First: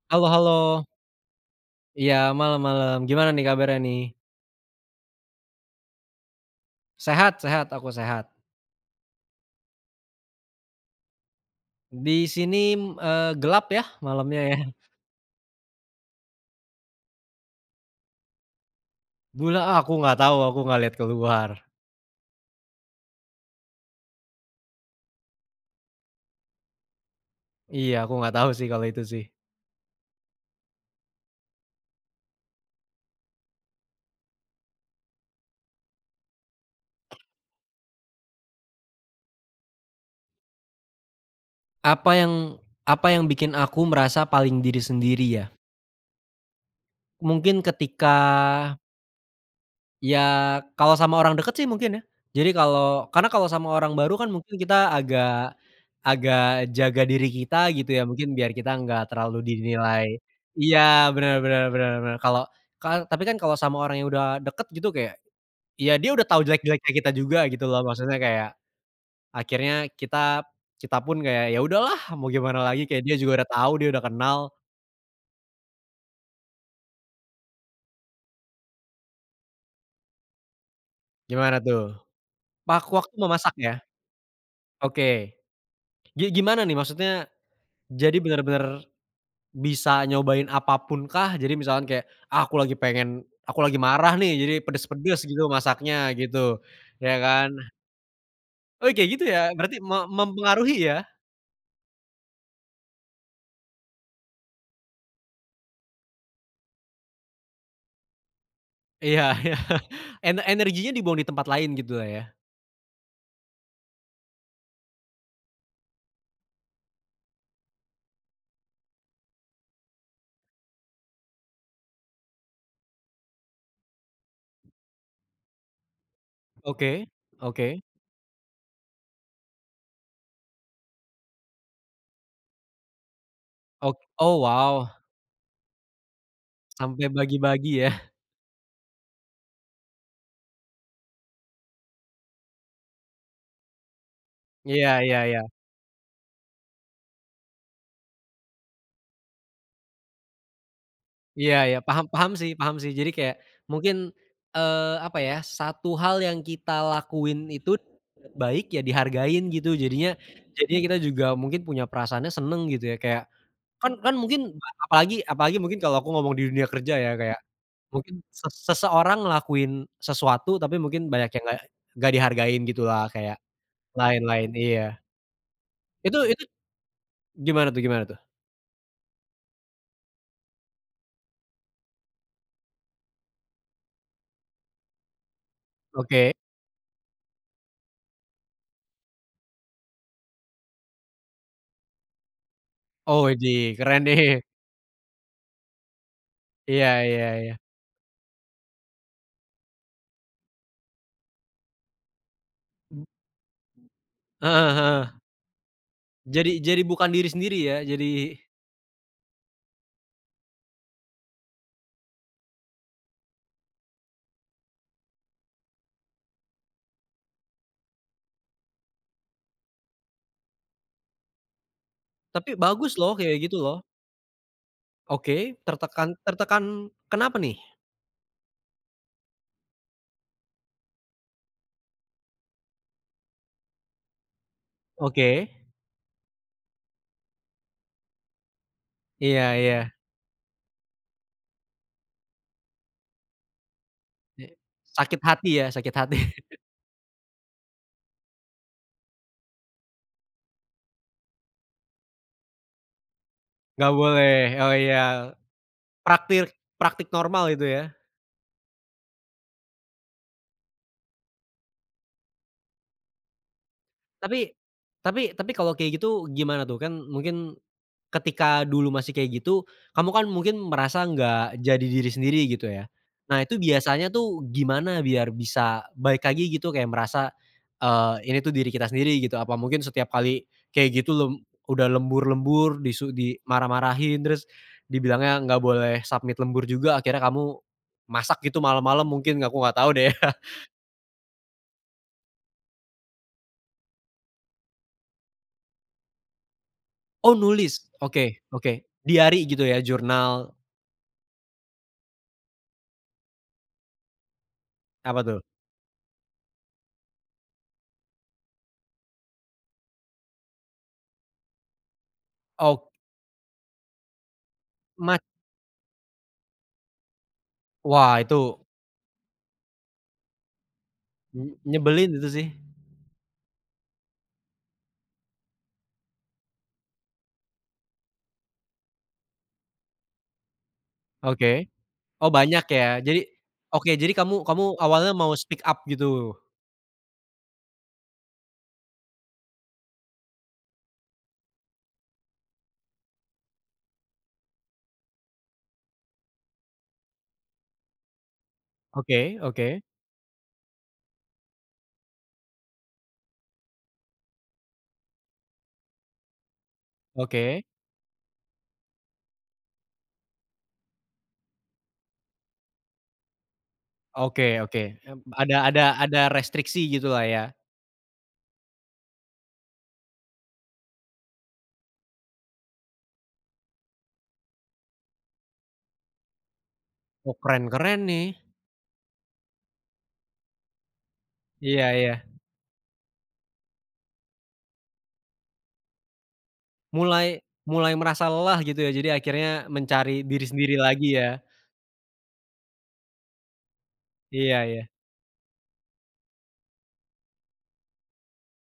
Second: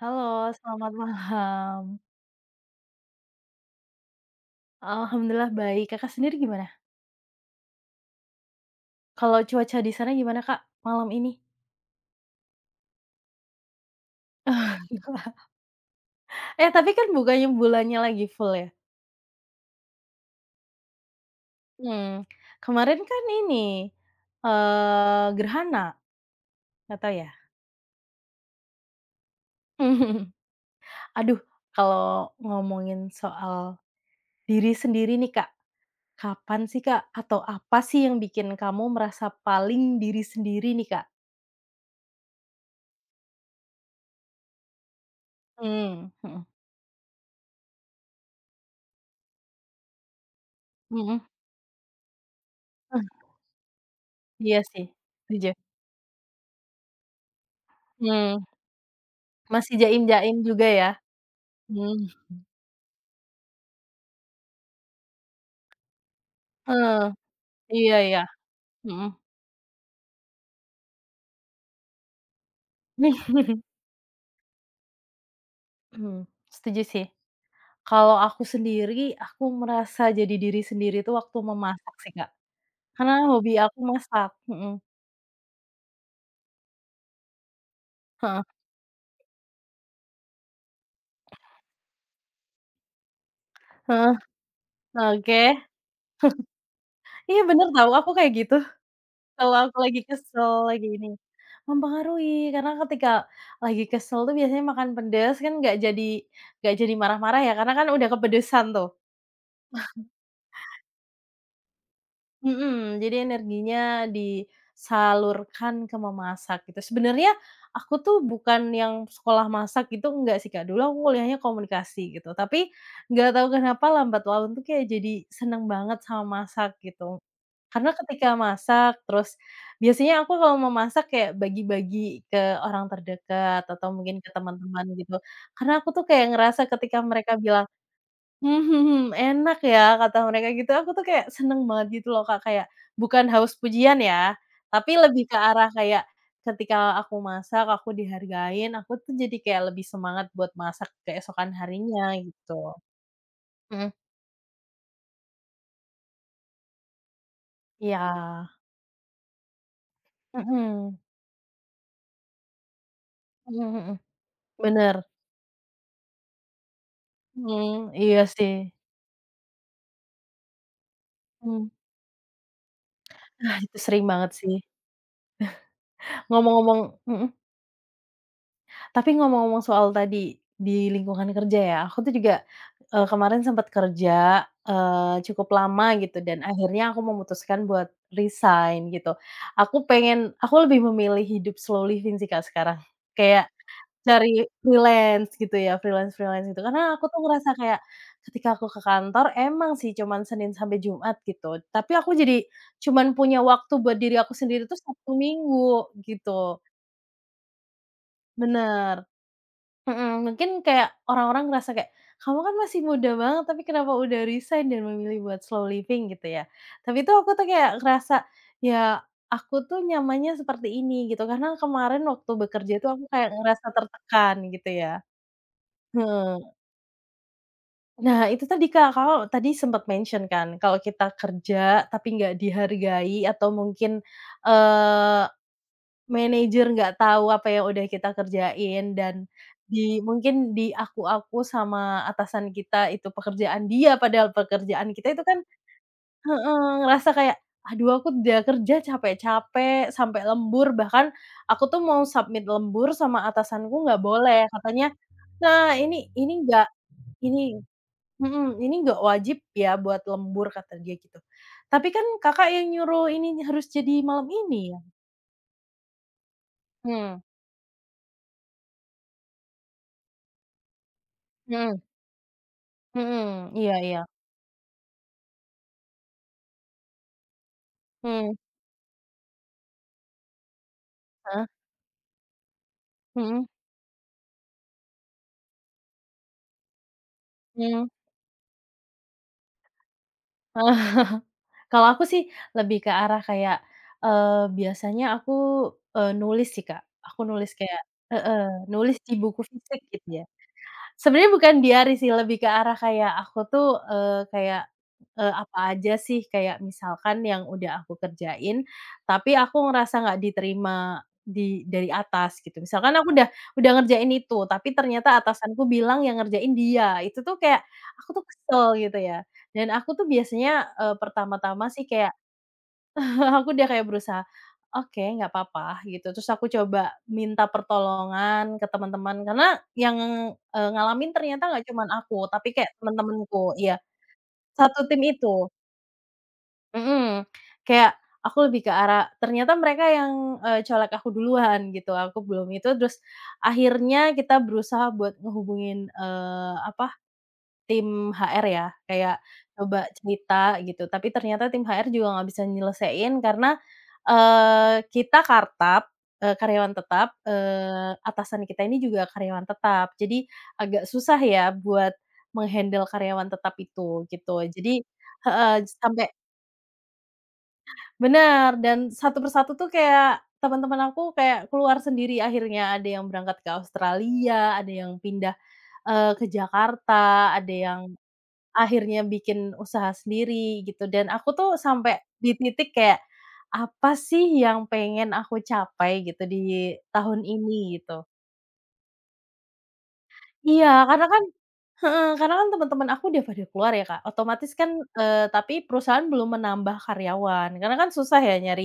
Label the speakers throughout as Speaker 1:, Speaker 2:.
Speaker 1: Halo,
Speaker 2: Halo halo,
Speaker 1: selamat malam.
Speaker 2: iya malam-malam. Gimana nih kabarnya nih?
Speaker 1: Alhamdulillah baik, Kakak sendiri gimana?
Speaker 2: Sehat sehat, aku sehat.
Speaker 1: Kalau cuaca di sana gimana, Kak, malam ini?
Speaker 2: Di sini, gelap ya malamnya ya.
Speaker 1: Eh, tapi kan bukannya bulannya lagi full ya?
Speaker 2: Aku nggak tahu, aku nggak lihat keluar.
Speaker 1: Mmm, kemarin kan ini, gerhana, nggak tahu ya?
Speaker 2: Iya, aku nggak tahu sih kalau itu sih.
Speaker 1: Aduh, kalau ngomongin soal diri sendiri nih, Kak, kapan sih, Kak, atau apa sih yang bikin kamu merasa paling diri sendiri nih, Kak?
Speaker 2: Apa yang apa yang bikin aku merasa paling diri sendiri ya?
Speaker 1: Mmm, mhm
Speaker 2: Mungkin ketika ya, kalau sama
Speaker 1: mhm.
Speaker 2: orang deket sih mungkin ya. Jadi
Speaker 1: Eh,
Speaker 2: kalau karena kalau sama orang baru kan mungkin
Speaker 1: iya sih,
Speaker 2: kita
Speaker 1: setuju.
Speaker 2: agak agak jaga diri kita gitu ya, mungkin
Speaker 1: Mmm.
Speaker 2: biar kita nggak terlalu
Speaker 1: Masih
Speaker 2: dinilai
Speaker 1: jaim-jaim juga ya?
Speaker 2: iya, benar-benar
Speaker 1: Mhm.
Speaker 2: benar-benar. Kalau tapi kan kalau sama orang yang udah deket gitu kayak, ya dia udah tahu jelek-jeleknya
Speaker 1: Heeh,
Speaker 2: kita juga gitu loh,
Speaker 1: iya
Speaker 2: maksudnya
Speaker 1: iya,
Speaker 2: kayak
Speaker 1: mhm.
Speaker 2: akhirnya kita kita pun kayak, ya udahlah mau gimana lagi, kayak dia juga udah
Speaker 1: Mhm,
Speaker 2: tahu, dia udah kenal.
Speaker 1: setuju sih. Kalau aku sendiri, aku merasa jadi diri sendiri itu waktu
Speaker 2: Gimana tuh?
Speaker 1: memasak sih, Kak. Karena
Speaker 2: Waktu
Speaker 1: hobi
Speaker 2: memasak ya?
Speaker 1: aku masak, mhm,
Speaker 2: Oke. Gimana nih maksudnya, jadi
Speaker 1: heeh,
Speaker 2: benar-benar. Bisa nyobain apapun kah? Jadi misalkan kayak, ah, aku lagi
Speaker 1: heeh,
Speaker 2: marah nih, jadi pedes-pedes
Speaker 1: oke.
Speaker 2: gitu masaknya gitu, ya
Speaker 1: Iya
Speaker 2: kan?
Speaker 1: bener tahu, aku kayak gitu
Speaker 2: Oh, kayak gitu ya?
Speaker 1: kalau
Speaker 2: Berarti
Speaker 1: aku lagi kesel,
Speaker 2: mempengaruhi
Speaker 1: lagi
Speaker 2: ya?
Speaker 1: ini. Mempengaruhi, karena ketika lagi kesel tuh biasanya makan pedes kan nggak jadi marah-marah ya, karena kan udah kepedesan tuh.
Speaker 2: Iya iya. Energinya dibuang di tempat lain gitulah ya?
Speaker 1: Mhm, jadi energinya disalurkan ke memasak gitu. Sebenarnya aku tuh bukan yang sekolah masak gitu, enggak sih, Kak. Dulu aku kuliahnya komunikasi gitu, tapi nggak tahu kenapa lambat laun tuh kayak jadi seneng banget sama masak
Speaker 2: Oke
Speaker 1: gitu.
Speaker 2: oke.
Speaker 1: Karena ketika masak terus biasanya aku kalau memasak kayak bagi-bagi ke orang terdekat atau
Speaker 2: Ok
Speaker 1: mungkin ke
Speaker 2: oh,
Speaker 1: teman-teman
Speaker 2: wow,
Speaker 1: gitu. Karena aku tuh kayak ngerasa ketika
Speaker 2: sampai
Speaker 1: mereka bilang
Speaker 2: bagi-bagi ya?
Speaker 1: mhm mhm, enak ya kata mereka gitu, aku tuh kayak seneng banget gitu loh Kak, kayak bukan haus pujian ya,
Speaker 2: Iya
Speaker 1: tapi
Speaker 2: iya
Speaker 1: lebih ke
Speaker 2: iya.
Speaker 1: arah kayak ketika aku masak, aku dihargain, aku tuh jadi kayak lebih semangat buat masak keesokan
Speaker 2: Iya ya paham
Speaker 1: harinya
Speaker 2: paham sih paham
Speaker 1: gitu.
Speaker 2: sih. Jadi kayak
Speaker 1: Mhm,
Speaker 2: mungkin, apa ya, satu hal yang kita lakuin itu
Speaker 1: iya,
Speaker 2: baik ya dihargain gitu. Jadinya jadinya kita
Speaker 1: mhm,
Speaker 2: juga mungkin punya perasaannya seneng gitu ya, kayak
Speaker 1: mhm
Speaker 2: kan
Speaker 1: mhm,
Speaker 2: kan mungkin
Speaker 1: bener,
Speaker 2: apalagi apalagi mungkin kalau aku ngomong di dunia kerja ya, kayak
Speaker 1: mhm,
Speaker 2: mungkin
Speaker 1: iya sih,
Speaker 2: seseorang ngelakuin sesuatu tapi mungkin banyak yang nggak
Speaker 1: mhm,
Speaker 2: dihargain gitulah, kayak
Speaker 1: ah, itu sering banget
Speaker 2: lain-lain
Speaker 1: sih.
Speaker 2: iya. Itu
Speaker 1: Ngomong-ngomong mhm?
Speaker 2: gimana tuh?
Speaker 1: Tapi ngomong-ngomong soal tadi, di lingkungan kerja ya, aku tuh juga, kemarin sempat kerja, cukup lama gitu
Speaker 2: Oke.
Speaker 1: dan akhirnya aku memutuskan buat resign gitu. Aku lebih memilih hidup slow living sih, Kak, sekarang.
Speaker 2: Oh,
Speaker 1: Kayak
Speaker 2: widih, keren nih.
Speaker 1: cari freelance gitu ya, freelance-freelance gitu.
Speaker 2: Iya
Speaker 1: Karena aku tuh
Speaker 2: iya
Speaker 1: ngerasa
Speaker 2: iya.
Speaker 1: kayak ketika aku ke kantor emang sih cuman Senin sampai Jumat gitu, tapi aku jadi cuman punya waktu buat diri aku sendiri
Speaker 2: Heeh
Speaker 1: tuh Sabtu
Speaker 2: heeh.
Speaker 1: Minggu gitu.
Speaker 2: Jadi bukan diri sendiri ya, jadi
Speaker 1: Bener. Mhm, mungkin kayak orang-orang ngerasa kayak, "Kamu kan masih muda banget, tapi kenapa udah resign dan memilih buat slow living?" Gitu ya. Tapi itu aku tuh kayak ngerasa, ya aku tuh nyamannya seperti ini gitu, karena kemarin waktu
Speaker 2: tapi
Speaker 1: bekerja tuh
Speaker 2: bagus
Speaker 1: aku
Speaker 2: loh
Speaker 1: kayak
Speaker 2: kayak gitu
Speaker 1: ngerasa
Speaker 2: loh.
Speaker 1: tertekan gitu ya.
Speaker 2: Oke, tertekan
Speaker 1: Heeh.
Speaker 2: tertekan kenapa nih?
Speaker 1: Nah itu tadi Kak, Kakak tadi sempat mention kan, kalau kita kerja tapi nggak dihargai atau mungkin, eee
Speaker 2: Oke,
Speaker 1: Manajer nggak tahu apa yang udah kita kerjain dan
Speaker 2: iya iya,
Speaker 1: di mungkin di aku-aku sama atasan kita itu pekerjaan dia, padahal
Speaker 2: i
Speaker 1: pekerjaan kita
Speaker 2: sakit
Speaker 1: itu kan
Speaker 2: hati ya, sakit hati.
Speaker 1: heeh, ngerasa kayak, "Aduh aku udah kerja capek-capek sampai lembur," bahkan aku tuh mau submit lembur sama atasanku
Speaker 2: Nggak
Speaker 1: nggak
Speaker 2: boleh,
Speaker 1: boleh,
Speaker 2: oh
Speaker 1: katanya,
Speaker 2: iya,
Speaker 1: "Nah ini
Speaker 2: praktik
Speaker 1: nggak
Speaker 2: praktik normal
Speaker 1: ini"
Speaker 2: itu ya.
Speaker 1: mhm, "ini nggak wajib ya buat lembur," kata dia gitu. "Tapi kan Kakak yang nyuruh ini harus jadi malam
Speaker 2: Tapi
Speaker 1: ini ya?"
Speaker 2: tapi kalau kayak gitu gimana tuh? Kan
Speaker 1: Mmm,
Speaker 2: mungkin ketika dulu masih kayak gitu, kamu kan mungkin merasa nggak
Speaker 1: mhm.
Speaker 2: jadi diri sendiri gitu ya. Nah
Speaker 1: Mhm,
Speaker 2: itu
Speaker 1: iya iya.
Speaker 2: biasanya tuh gimana biar bisa balik lagi gitu kayak merasa,
Speaker 1: Mmm,
Speaker 2: ini tuh diri kita sendiri gitu? Apa mungkin setiap kali kayak gitu
Speaker 1: heeh,
Speaker 2: udah lembur-lembur
Speaker 1: mhm,
Speaker 2: dimarah-marahin terus dibilangnya nggak boleh submit lembur juga akhirnya kamu
Speaker 1: mmm.
Speaker 2: masak gitu malam-malam mungkin aku nggak tahu deh ya.
Speaker 1: Kalau aku sih lebih ke arah kayak, biasanya aku, nulis sih, Kak. Aku
Speaker 2: Oh
Speaker 1: nulis
Speaker 2: nulis,
Speaker 1: kayak
Speaker 2: oke
Speaker 1: heeh,
Speaker 2: oke.
Speaker 1: nulis di buku
Speaker 2: Diari gitu ya,
Speaker 1: fisik gitu ya.
Speaker 2: jurnal,
Speaker 1: Sebenarnya bukan diari sih, lebih ke arah kayak aku tuh, kayak,
Speaker 2: apa tuh?
Speaker 1: apa aja sih, kayak misalkan yang udah aku kerjain, tapi aku ngerasa nggak diterima di dari atas gitu.
Speaker 2: Oh,
Speaker 1: Misalkan aku udah ngerjain itu, tapi ternyata
Speaker 2: mat
Speaker 1: atasanku bilang yang ngerjain dia, itu tuh kayak aku
Speaker 2: wah
Speaker 1: tuh
Speaker 2: itu
Speaker 1: kesel gitu ya. Dan aku tuh biasanya, pertama-tama sih
Speaker 2: nyebelin
Speaker 1: kayak
Speaker 2: itu sih.
Speaker 1: aku udah kayak berusaha, "Oke, nggak apa-apa," gitu. Terus aku coba minta pertolongan ke teman-teman, karena yang, ngalamin ternyata nggak
Speaker 2: Oke.
Speaker 1: cuman aku,
Speaker 2: Oh
Speaker 1: tapi
Speaker 2: banyak
Speaker 1: kayak
Speaker 2: ya? Jadi
Speaker 1: teman-temanku iya,
Speaker 2: oke, jadi kamu kamu
Speaker 1: satu tim
Speaker 2: awalnya mau
Speaker 1: itu.
Speaker 2: speak up gitu?
Speaker 1: Mhm, kayak aku lebih ke arah ternyata mereka yang, colek aku duluan gitu, aku belum itu, terus akhirnya kita berusaha buat ngehubungin, apa Tim HR ya, kayak
Speaker 2: Oke oke
Speaker 1: coba cerita gitu, tapi ternyata tim HR juga nggak bisa nyelesain karena, kita kartap, karyawan tetap,
Speaker 2: oke
Speaker 1: atasan kita ini juga karyawan tetap. Jadi agak susah ya buat meng-handle karyawan tetap itu, gitu.
Speaker 2: oke oke,
Speaker 1: Jadi
Speaker 2: mmm,
Speaker 1: heeh,
Speaker 2: ada ada
Speaker 1: sampai
Speaker 2: ada restriksi gitulah ya?
Speaker 1: bener, dan satu persatu tuh kayak teman-teman aku kayak keluar sendiri akhirnya, ada yang berangkat ke Australia, ada yang pindah, ke
Speaker 2: Oh
Speaker 1: Jakarta, ada
Speaker 2: keren
Speaker 1: yang
Speaker 2: keren nih.
Speaker 1: akhirnya bikin usaha sendiri gitu dan aku tuh
Speaker 2: Iya
Speaker 1: sampai
Speaker 2: iya.
Speaker 1: di titik kayak, apa sih yang pengen aku capai gitu di tahun
Speaker 2: Mulai
Speaker 1: ini
Speaker 2: mulai
Speaker 1: gitu.
Speaker 2: merasa lelah gitu ya, jadi akhirnya mencari diri
Speaker 1: Iya
Speaker 2: sendiri
Speaker 1: karena
Speaker 2: lagi
Speaker 1: kan
Speaker 2: ya?
Speaker 1: heeh, karena kan teman-teman aku udah pada keluar ya Kak, otomatis
Speaker 2: Iya
Speaker 1: kan,
Speaker 2: iya
Speaker 1: tapi perusahaan belum menambah karyawan karena kan susah ya nyari,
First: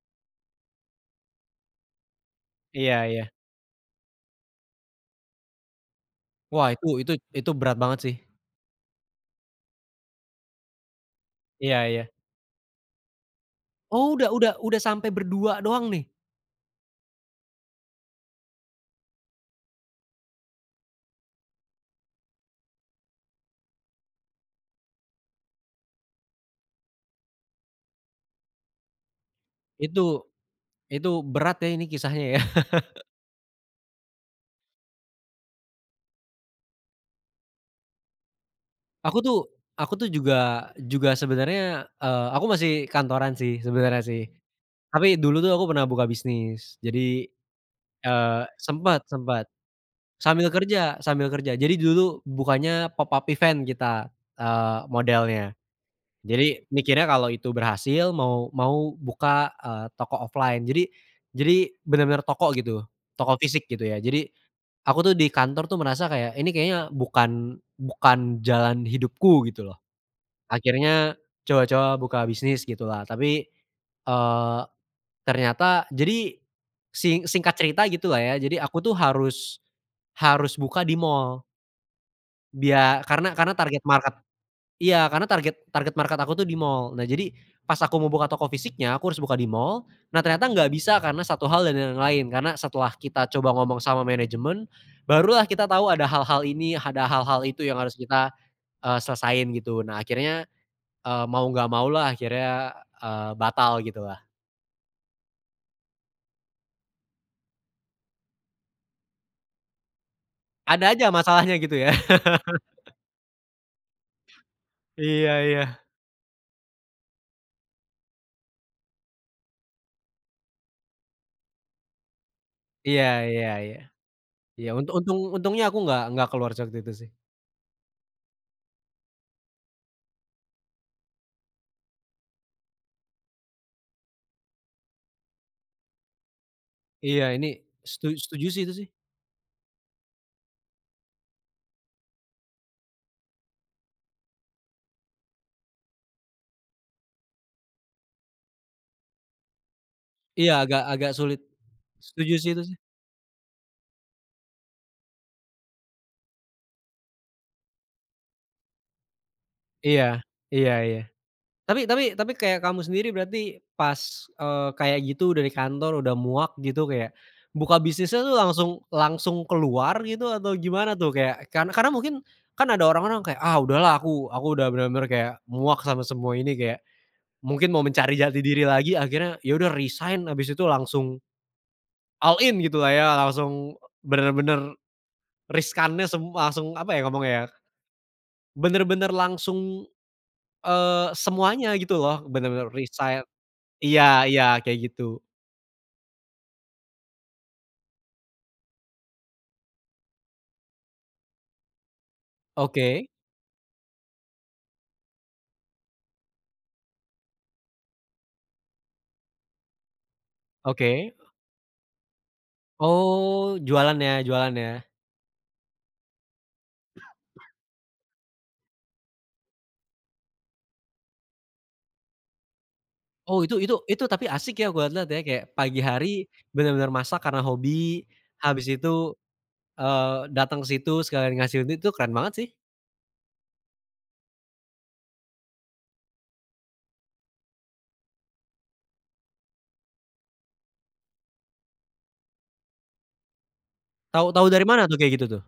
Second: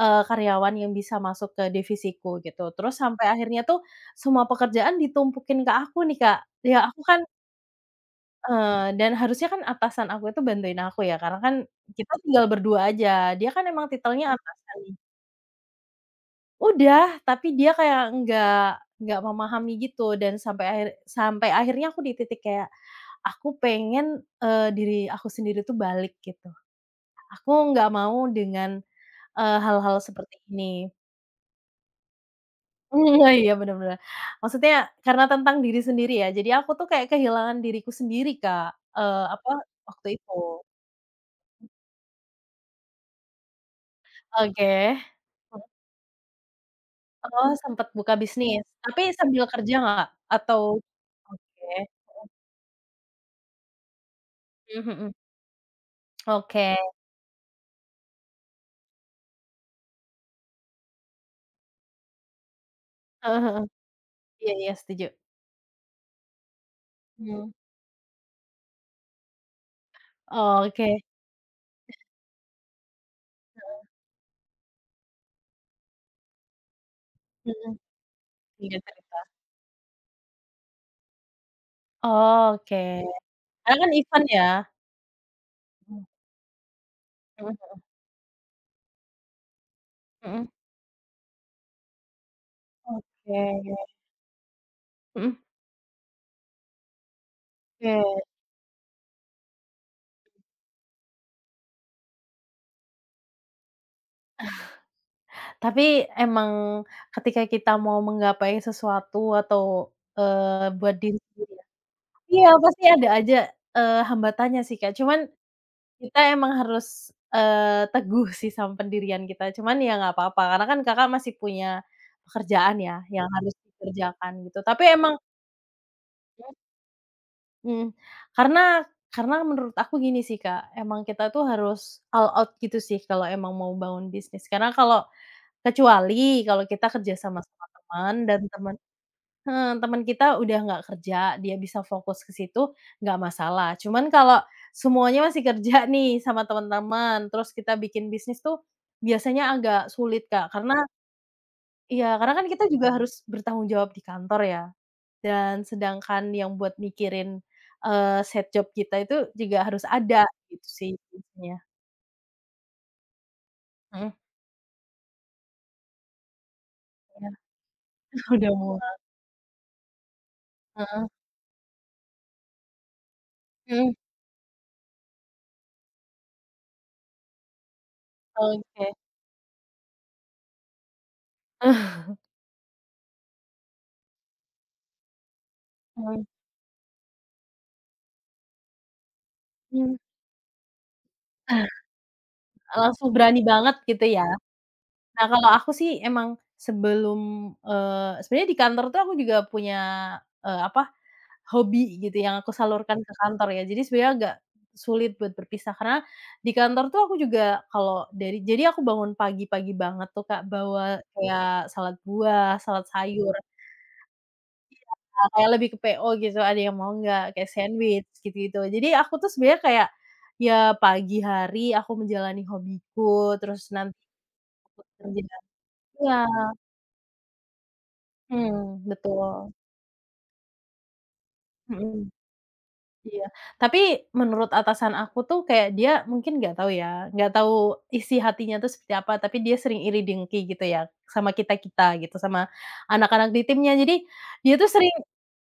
Speaker 1: karyawan yang bisa masuk ke divisiku gitu terus
Speaker 2: iya iya.
Speaker 1: sampai akhirnya tuh, semua pekerjaan ditumpukin ke aku nih Kak,
Speaker 2: Wah
Speaker 1: ya
Speaker 2: itu
Speaker 1: aku
Speaker 2: itu
Speaker 1: kan
Speaker 2: itu berat banget sih.
Speaker 1: Dan harusnya kan atasan aku itu bantuin aku ya, karena kan
Speaker 2: Iya iya.
Speaker 1: kita tinggal berdua aja, dia kan emang
Speaker 2: Oh
Speaker 1: titelnya
Speaker 2: udah udah
Speaker 1: atasan
Speaker 2: udah
Speaker 1: nih.
Speaker 2: sampai berdua doang nih?
Speaker 1: Udah, tapi dia kayak nggak memahami gitu dan sampai akhirnya aku di titik kayak, aku pengen, diri aku sendiri tuh balik gitu. Aku nggak mau dengan, hal-hal
Speaker 2: Itu
Speaker 1: seperti ini.
Speaker 2: itu berat ya ini kisahnya ya?
Speaker 1: Mmm, ah, iya bener bener. Maksudnya karena tentang diri sendiri ya, jadi aku tuh kayak kehilangan diriku sendiri Kak,
Speaker 2: Aku tuh
Speaker 1: apa,
Speaker 2: aku
Speaker 1: waktu
Speaker 2: tuh
Speaker 1: itu.
Speaker 2: juga juga sebenarnya, aku masih kantoran sih sebenarnya sih.
Speaker 1: Oke.
Speaker 2: Tapi dulu tuh aku pernah buka bisnis. Jadi,
Speaker 1: Oh, sempet buka
Speaker 2: eee,
Speaker 1: bisnis,
Speaker 2: sempet
Speaker 1: tapi
Speaker 2: sempet,
Speaker 1: sambil kerja nggak?
Speaker 2: sambil
Speaker 1: Atau
Speaker 2: kerja sambil kerja. Jadi
Speaker 1: oke,
Speaker 2: dulu bukanya pop-up event kita,
Speaker 1: mmm, mhm,
Speaker 2: modelnya. Jadi
Speaker 1: oke,
Speaker 2: mikirnya kalau itu berhasil mau mau buka, toko offline. Jadi bener-bener toko gitu, toko
Speaker 1: heeh heeh,
Speaker 2: fisik gitu ya. Jadi
Speaker 1: iya iya
Speaker 2: aku
Speaker 1: setuju,
Speaker 2: tuh di kantor tuh merasa kayak, ini kayaknya
Speaker 1: mmm,
Speaker 2: bukan bukan jalan hidupku gitu loh.
Speaker 1: oke,
Speaker 2: Akhirnya coba-coba buka bisnis gitulah, tapi, eee, ternyata jadi singkat
Speaker 1: mhm,
Speaker 2: cerita gitulah ya, jadi
Speaker 1: iya
Speaker 2: aku tuh
Speaker 1: cerita,
Speaker 2: harus harus buka di mall,
Speaker 1: oke,
Speaker 2: biar karena
Speaker 1: karena
Speaker 2: target
Speaker 1: kan
Speaker 2: market
Speaker 1: event ya?
Speaker 2: iya, karena target target
Speaker 1: Mmm,
Speaker 2: market aku tuh di mall. Nah, jadi
Speaker 1: mhm
Speaker 2: pas aku mau buka toko fisiknya, aku harus buka di mall. Nah,
Speaker 1: mhm,
Speaker 2: ternyata nggak bisa karena satu hal dan yang lain, karena setelah kita
Speaker 1: oke,
Speaker 2: coba ngomong sama manajemen,
Speaker 1: mhm,
Speaker 2: barulah kita tahu ada hal-hal ini, ada hal-hal itu yang harus
Speaker 1: oke,
Speaker 2: kita, selesain gitu. Nah, akhirnya mau nggak mau lah akhirnya, batal gitu lah
Speaker 1: tapi emang ketika kita mau menggapai sesuatu atau,
Speaker 2: ada
Speaker 1: buat
Speaker 2: aja
Speaker 1: diri sendiri
Speaker 2: masalahnya
Speaker 1: ya
Speaker 2: gitu ya.
Speaker 1: iya pasti ada aja, hambatannya sih Kak, cuman
Speaker 2: Iya iya.
Speaker 1: kita emang harus, teguh sih sama pendirian kita, cuman ya nggak apa-apa karena kan Kakak masih punya pekerjaan
Speaker 2: Iya
Speaker 1: ya yang
Speaker 2: iya
Speaker 1: harus
Speaker 2: iya.
Speaker 1: dikerjakan gitu.
Speaker 2: Iya
Speaker 1: Tapi
Speaker 2: untu
Speaker 1: emang
Speaker 2: untung untungnya aku nggak keluar waktu itu sih.
Speaker 1: mhm, karena karena menurut aku gini sih Kak, emang kita tuh harus all out gitu sih kalau emang mau bangun bisnis. Karena kalau kecuali kalau kita kerja
Speaker 2: Iya
Speaker 1: sama
Speaker 2: ini
Speaker 1: sama teman dan
Speaker 2: setuju sih itu
Speaker 1: teman
Speaker 2: sih.
Speaker 1: heeh, temen kita udah nggak kerja, dia bisa fokus ke situ, nggak masalah. Cuman kalau semuanya masih kerja nih sama teman-teman, terus kita bikin bisnis tuh biasanya agak sulit,
Speaker 2: Iya
Speaker 1: Kak. Karena
Speaker 2: agak agak sulit.
Speaker 1: iya,
Speaker 2: Setuju
Speaker 1: karena kan
Speaker 2: sih itu
Speaker 1: kita
Speaker 2: sih.
Speaker 1: juga harus bertanggung jawab di kantor ya. Dan sedangkan yang buat mikirin, side job kita itu juga harus ada
Speaker 2: Iya.
Speaker 1: gitu
Speaker 2: Iya
Speaker 1: sih
Speaker 2: iya.
Speaker 1: biasanya.
Speaker 2: Tapi kayak kamu sendiri berarti
Speaker 1: Mhm,
Speaker 2: pas, kayak gitu dari kantor udah muak gitu kayak,
Speaker 1: iya,
Speaker 2: buka bisnisnya tuh
Speaker 1: udah
Speaker 2: langsung
Speaker 1: mulai
Speaker 2: langsung keluar gitu atau gimana
Speaker 1: heeh,
Speaker 2: tuh? Kayak karena mungkin kan ada orang-orang kayak, "Ah
Speaker 1: mhm,
Speaker 2: udahlah aku udah bener-bener kayak muak sama semua ini," kayak mungkin mau mencari jati diri
Speaker 1: oke.
Speaker 2: lagi akhirnya ya udah resign habis itu langsung all in gitulah ya, langsung bener-bener riskannya
Speaker 1: Mhm,
Speaker 2: langsung apa ya ngomongnya ya, bener-bener langsung,
Speaker 1: mmm,
Speaker 2: semuanya gitu loh bener-bener
Speaker 1: langsung
Speaker 2: resign
Speaker 1: berani banget gitu ya?
Speaker 2: iya iya, kayak gitu.
Speaker 1: Nah, kalau aku sih emang sebelum, sebenarnya di kantor tuh aku juga punya, apa, hobi gitu yang aku salurkan
Speaker 2: Oke
Speaker 1: ke kantor ya. Jadi sebenarnya agak sulit buat berpisah karena di kantor tuh aku juga kalau dari jadi aku bangun pagi-pagi banget tuh, Kak, bawa
Speaker 2: oke.
Speaker 1: kayak salad buah, salad sayur,
Speaker 2: Oh, jualan ya jualan ya.
Speaker 1: ah, kayak lebih ke PO gitu, "Ada yang mau nggak?" Kayak sandwich gitu-gitu. Jadi aku tuh sebenarnya kayak, ya pagi hari aku menjalani hobiku,
Speaker 2: Oh,
Speaker 1: terus nanti
Speaker 2: itu tapi asik ya
Speaker 1: aku
Speaker 2: aku lihat ya,
Speaker 1: kerja
Speaker 2: kayak pagi hari
Speaker 1: iya,
Speaker 2: bener-bener masak karena hobi, habis
Speaker 1: mhm,
Speaker 2: itu,
Speaker 1: betul.
Speaker 2: datang ke situ sekalian ngasih duit itu
Speaker 1: Mhm,
Speaker 2: keren banget sih.
Speaker 1: iya. Tapi menurut atasan aku tuh kayak dia mungkin nggak tahu ya, nggak tahu isi hatinya tuh seperti apa, tapi dia sering iri dengki gitu ya sama kita-kita gitu, sama anak-anak di timnya. Jadi
Speaker 2: Tahu tahu
Speaker 1: dia
Speaker 2: dari
Speaker 1: tuh
Speaker 2: mana
Speaker 1: sering
Speaker 2: tuh kayak gitu tuh?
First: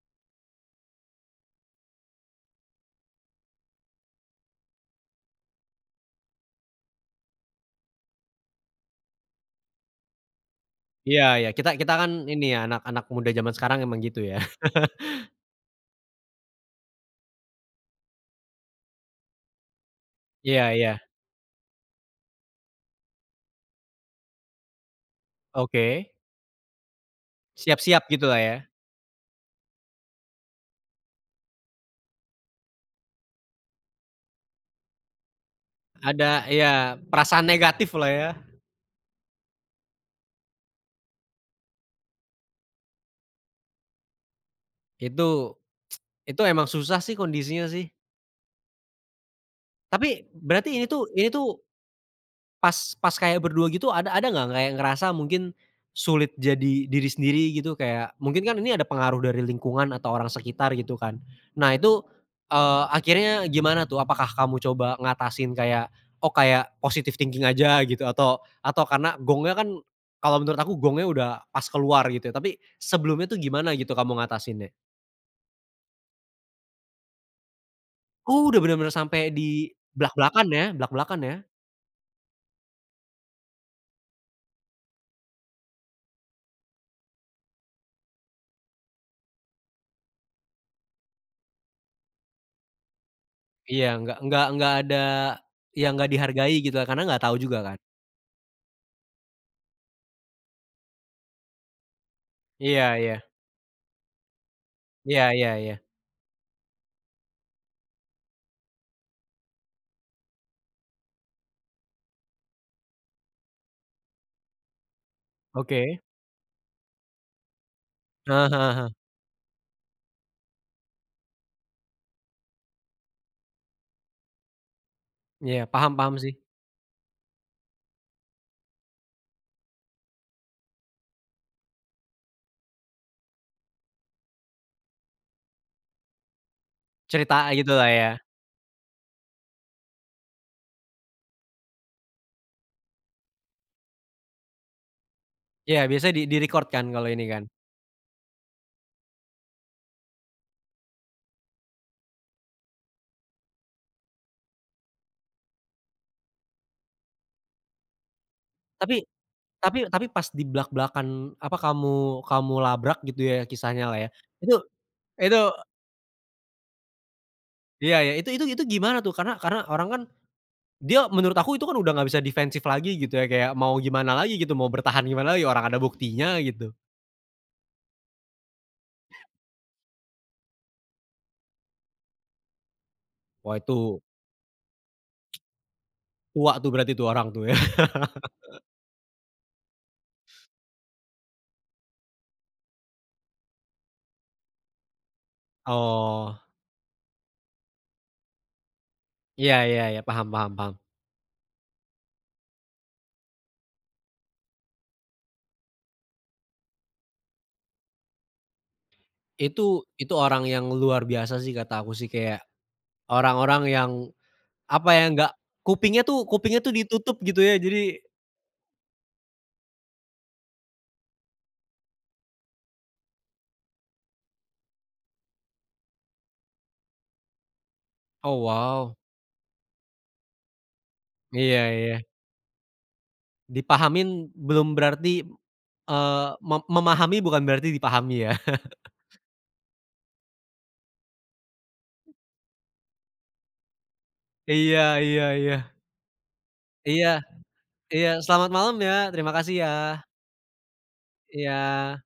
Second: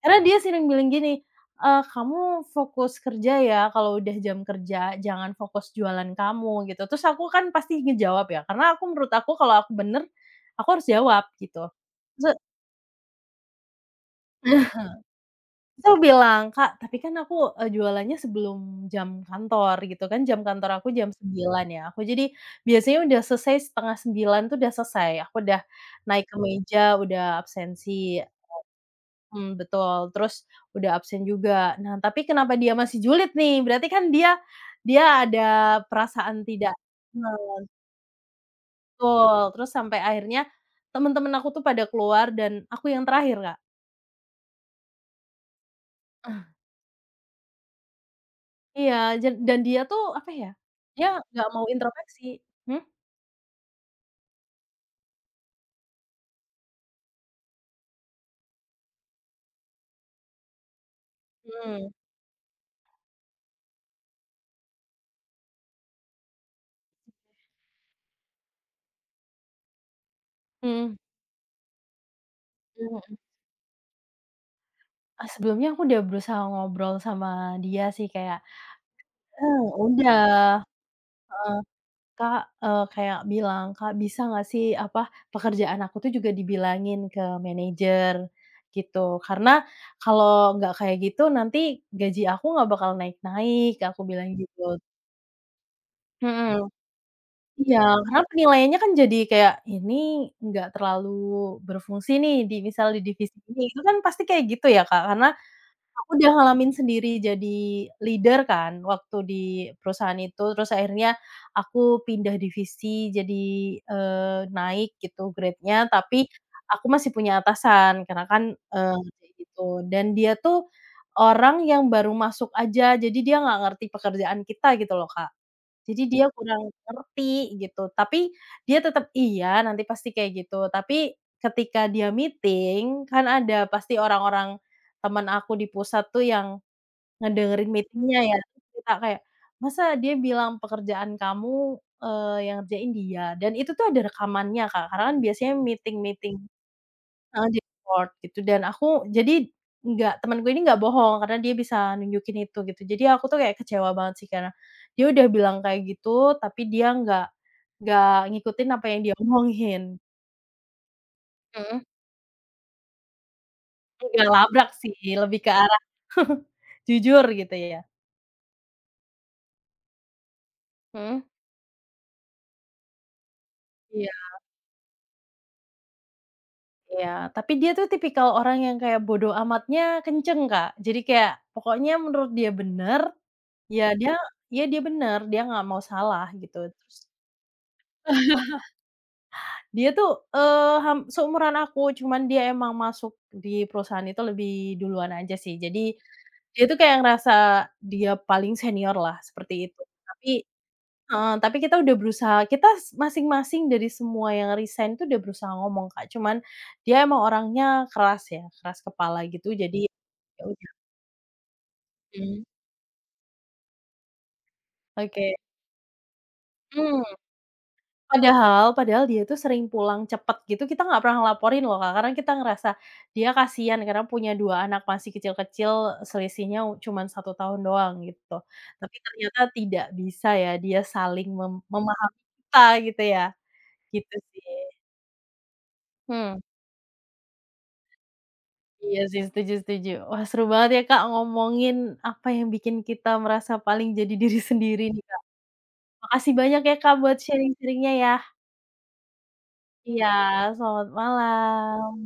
Speaker 1: karena dia sering bilang gini, "Kamu fokus kerja ya, kalau udah jam kerja jangan fokus jualan kamu," gitu. Terus aku kan pasti ngejawab ya, karena aku menurut aku kalau aku bener, aku harus
Speaker 2: Iya
Speaker 1: jawab
Speaker 2: iya,
Speaker 1: gitu.
Speaker 2: kita kita kan
Speaker 1: Se
Speaker 2: ini ya anak-anak muda zaman sekarang emang gitu ya.
Speaker 1: Terus aku bilang, "Kak, tapi kan aku, jualannya sebelum jam kantor," gitu kan, jam kantor
Speaker 2: Iya
Speaker 1: aku
Speaker 2: iya,
Speaker 1: jam 9 ya, aku jadi biasanya udah selesai 08.30 tuh udah selesai, aku udah
Speaker 2: oke.
Speaker 1: naik ke meja, udah
Speaker 2: Siap-siap
Speaker 1: absensi
Speaker 2: gitulah ya.
Speaker 1: mhm, betul, terus udah absen juga. Nah, tapi kenapa dia masih julid nih, berarti kan dia dia ada perasaan
Speaker 2: Ada
Speaker 1: tidak
Speaker 2: iya,
Speaker 1: nah,
Speaker 2: perasaan negatif lah ya.
Speaker 1: betul, terus sampai akhirnya temen-temen aku tuh pada keluar dan aku yang terakhir, Kak.
Speaker 2: Itu itu emang susah sih kondisinya sih.
Speaker 1: Iya, dan dia tuh
Speaker 2: Tapi
Speaker 1: apa ya,
Speaker 2: berarti ini tuh
Speaker 1: dia
Speaker 2: ini
Speaker 1: nggak
Speaker 2: tuh
Speaker 1: mau introspeksi. Hmm?
Speaker 2: pas pas kayak berdua gitu ada nggak kayak ngerasa mungkin sulit jadi diri sendiri gitu kayak mungkin kan ini ada pengaruh dari lingkungan atau orang sekitar gitu kan. Nah
Speaker 1: Mhm,
Speaker 2: itu, akhirnya gimana tuh? Apakah kamu coba ngatasin kayak, oh kayak positive thinking aja gitu atau karena gongnya kan kalau menurut aku
Speaker 1: mhm.
Speaker 2: gongnya udah pas keluar gitu ya, tapi
Speaker 1: Mhm mhm.
Speaker 2: sebelumnya tuh gimana gitu kamu ngatasinnya?
Speaker 1: Ah, sebelumnya aku udah berusaha ngobrol sama dia sih kayak,
Speaker 2: Oh udah bener-bener sampai
Speaker 1: eee,
Speaker 2: di belak-belakan
Speaker 1: udah,
Speaker 2: ya belak-belakan ya?
Speaker 1: heeh, Kak, kayak bilang, "Kak, bisa nggak sih apa, pekerjaan aku tuh juga dibilangin ke manajer?" Gitu. "Karena kalau nggak kayak gitu nanti gaji aku nggak bakal naik-naik,"
Speaker 2: Iya,
Speaker 1: aku
Speaker 2: nggak
Speaker 1: bilang
Speaker 2: nggak
Speaker 1: gitu.
Speaker 2: nggak ada yang nggak dihargai
Speaker 1: Mhm.
Speaker 2: gitu lah, karena nggak tahu juga kan.
Speaker 1: Iya, karena penilaiannya kan jadi kayak, ini nggak terlalu berfungsi nih di misal
Speaker 2: Iya
Speaker 1: di
Speaker 2: iya.
Speaker 1: divisi ini, itu kan pasti kayak gitu ya, Kak, karena
Speaker 2: Iya iya iya.
Speaker 1: aku udah ngalamin sendiri jadi leader kan waktu di perusahaan itu, terus akhirnya aku pindah divisi jadi, naik gitu grade-nya,
Speaker 2: Oke.
Speaker 1: tapi aku masih punya atasan karena
Speaker 2: Heeh
Speaker 1: kan,
Speaker 2: heeh heeh.
Speaker 1: kayak gitu dan dia tuh orang yang baru masuk aja, jadi dia nggak ngerti pekerjaan kita gitu loh, Kak.
Speaker 2: Iya, paham
Speaker 1: Jadi
Speaker 2: paham
Speaker 1: dia
Speaker 2: sih.
Speaker 1: kurang ngerti gitu, tapi dia tetap, "Iya, nanti pasti kayak gitu." Tapi ketika dia meeting, kan ada pasti orang-orang teman aku di pusat tuh yang
Speaker 2: Cerita
Speaker 1: ngedengerin
Speaker 2: gitu lah ya.
Speaker 1: meeting-nya ya, terus cerita kayak, "Masa dia bilang pekerjaan kamu, yang ngerjain dia?" Dan itu tuh ada rekamannya, Kak, karena kan biasanya
Speaker 2: Iya, biasanya di
Speaker 1: meeting-meeting
Speaker 2: di-record kan kalau ini kan.
Speaker 1: heeh, di-record gitu dan aku jadi nggak temenku ini nggak bohong karena dia bisa nunjukin itu gitu. Jadi aku tuh kayak kecewa banget sih karena dia udah bilang kayak gitu, tapi dia nggak ngikutin apa
Speaker 2: Tapi
Speaker 1: yang dia
Speaker 2: tapi
Speaker 1: omongin.
Speaker 2: tapi pas di blak-blakan apa
Speaker 1: Mhm.
Speaker 2: kamu kamu labrak gitu ya kisahnya lah ya.
Speaker 1: Nggak
Speaker 2: Itu
Speaker 1: labrak sih,
Speaker 2: itu
Speaker 1: lebih ke arah jujur gitu ya.
Speaker 2: iya iya, itu gimana tuh? Karena orang kan dia
Speaker 1: Mhm.
Speaker 2: menurut aku itu kan udah nggak bisa defensif lagi gitu ya, kayak mau gimana
Speaker 1: Iya.
Speaker 2: lagi gitu, mau bertahan gimana lagi, orang ada buktinya gitu.
Speaker 1: Iya, tapi dia tuh tipikal orang yang kayak bodo amatnya kenceng, Kak. Jadi kayak pokoknya menurut dia bener,
Speaker 2: Wah
Speaker 1: ya
Speaker 2: itu
Speaker 1: dia ya dia bener, dia nggak mau salah
Speaker 2: tua
Speaker 1: gitu.
Speaker 2: tuh berarti
Speaker 1: Terus
Speaker 2: tuh orang tuh ya.
Speaker 1: dia tuh, eee, ham seumuran aku, cuman dia emang masuk di perusahaan itu lebih duluan aja sih. Jadi
Speaker 2: Oh,
Speaker 1: dia tuh kayak ngerasa dia paling senior lah,
Speaker 2: iya
Speaker 1: seperti itu.
Speaker 2: iya iya, paham
Speaker 1: Tapi
Speaker 2: paham paham.
Speaker 1: heeh, tapi kita udah berusaha kita s masing-masing dari semua yang resign tuh udah berusaha ngomong, Kak, cuman dia emang orangnya keras ya, keras kepala gitu
Speaker 2: Itu
Speaker 1: jadi
Speaker 2: itu
Speaker 1: ya
Speaker 2: orang yang
Speaker 1: udah
Speaker 2: luar biasa sih kata aku sih,
Speaker 1: mhm.
Speaker 2: kayak orang-orang yang, apa ya, nggak
Speaker 1: Oke,
Speaker 2: kupingnya tuh
Speaker 1: mmm,
Speaker 2: ditutup gitu ya, jadi
Speaker 1: padahal padahal dia tuh sering pulang cepet gitu kita nggak pernah ngelaporin loh, Kak, karena kita ngerasa dia kasihan karena punya 2 anak masih kecil-kecil selisihnya cuman 1 tahun doang gitu.
Speaker 2: oh wow,
Speaker 1: Tapi ternyata tidak bisa ya dia saling
Speaker 2: iya iya.
Speaker 1: memahami kita gitu ya, gitu
Speaker 2: Dipahamin
Speaker 1: sih.
Speaker 2: belum berarti, eee,
Speaker 1: Hmm.
Speaker 2: memahami bukan berarti dipahami ya.
Speaker 1: Iya sih, setuju setuju. Wah, seru banget ya, Kak, ngomongin apa yang bikin kita merasa paling jadi diri
Speaker 2: Iya
Speaker 1: sendiri nih, Kak.
Speaker 2: iya iya.
Speaker 1: Makasih banyak ya, Kak,
Speaker 2: Iya
Speaker 1: buat sharing sharingnya
Speaker 2: iya,
Speaker 1: ya.
Speaker 2: selamat malam ya, terima kasih ya.
Speaker 1: Iya, selamat
Speaker 2: Iya.
Speaker 1: malam.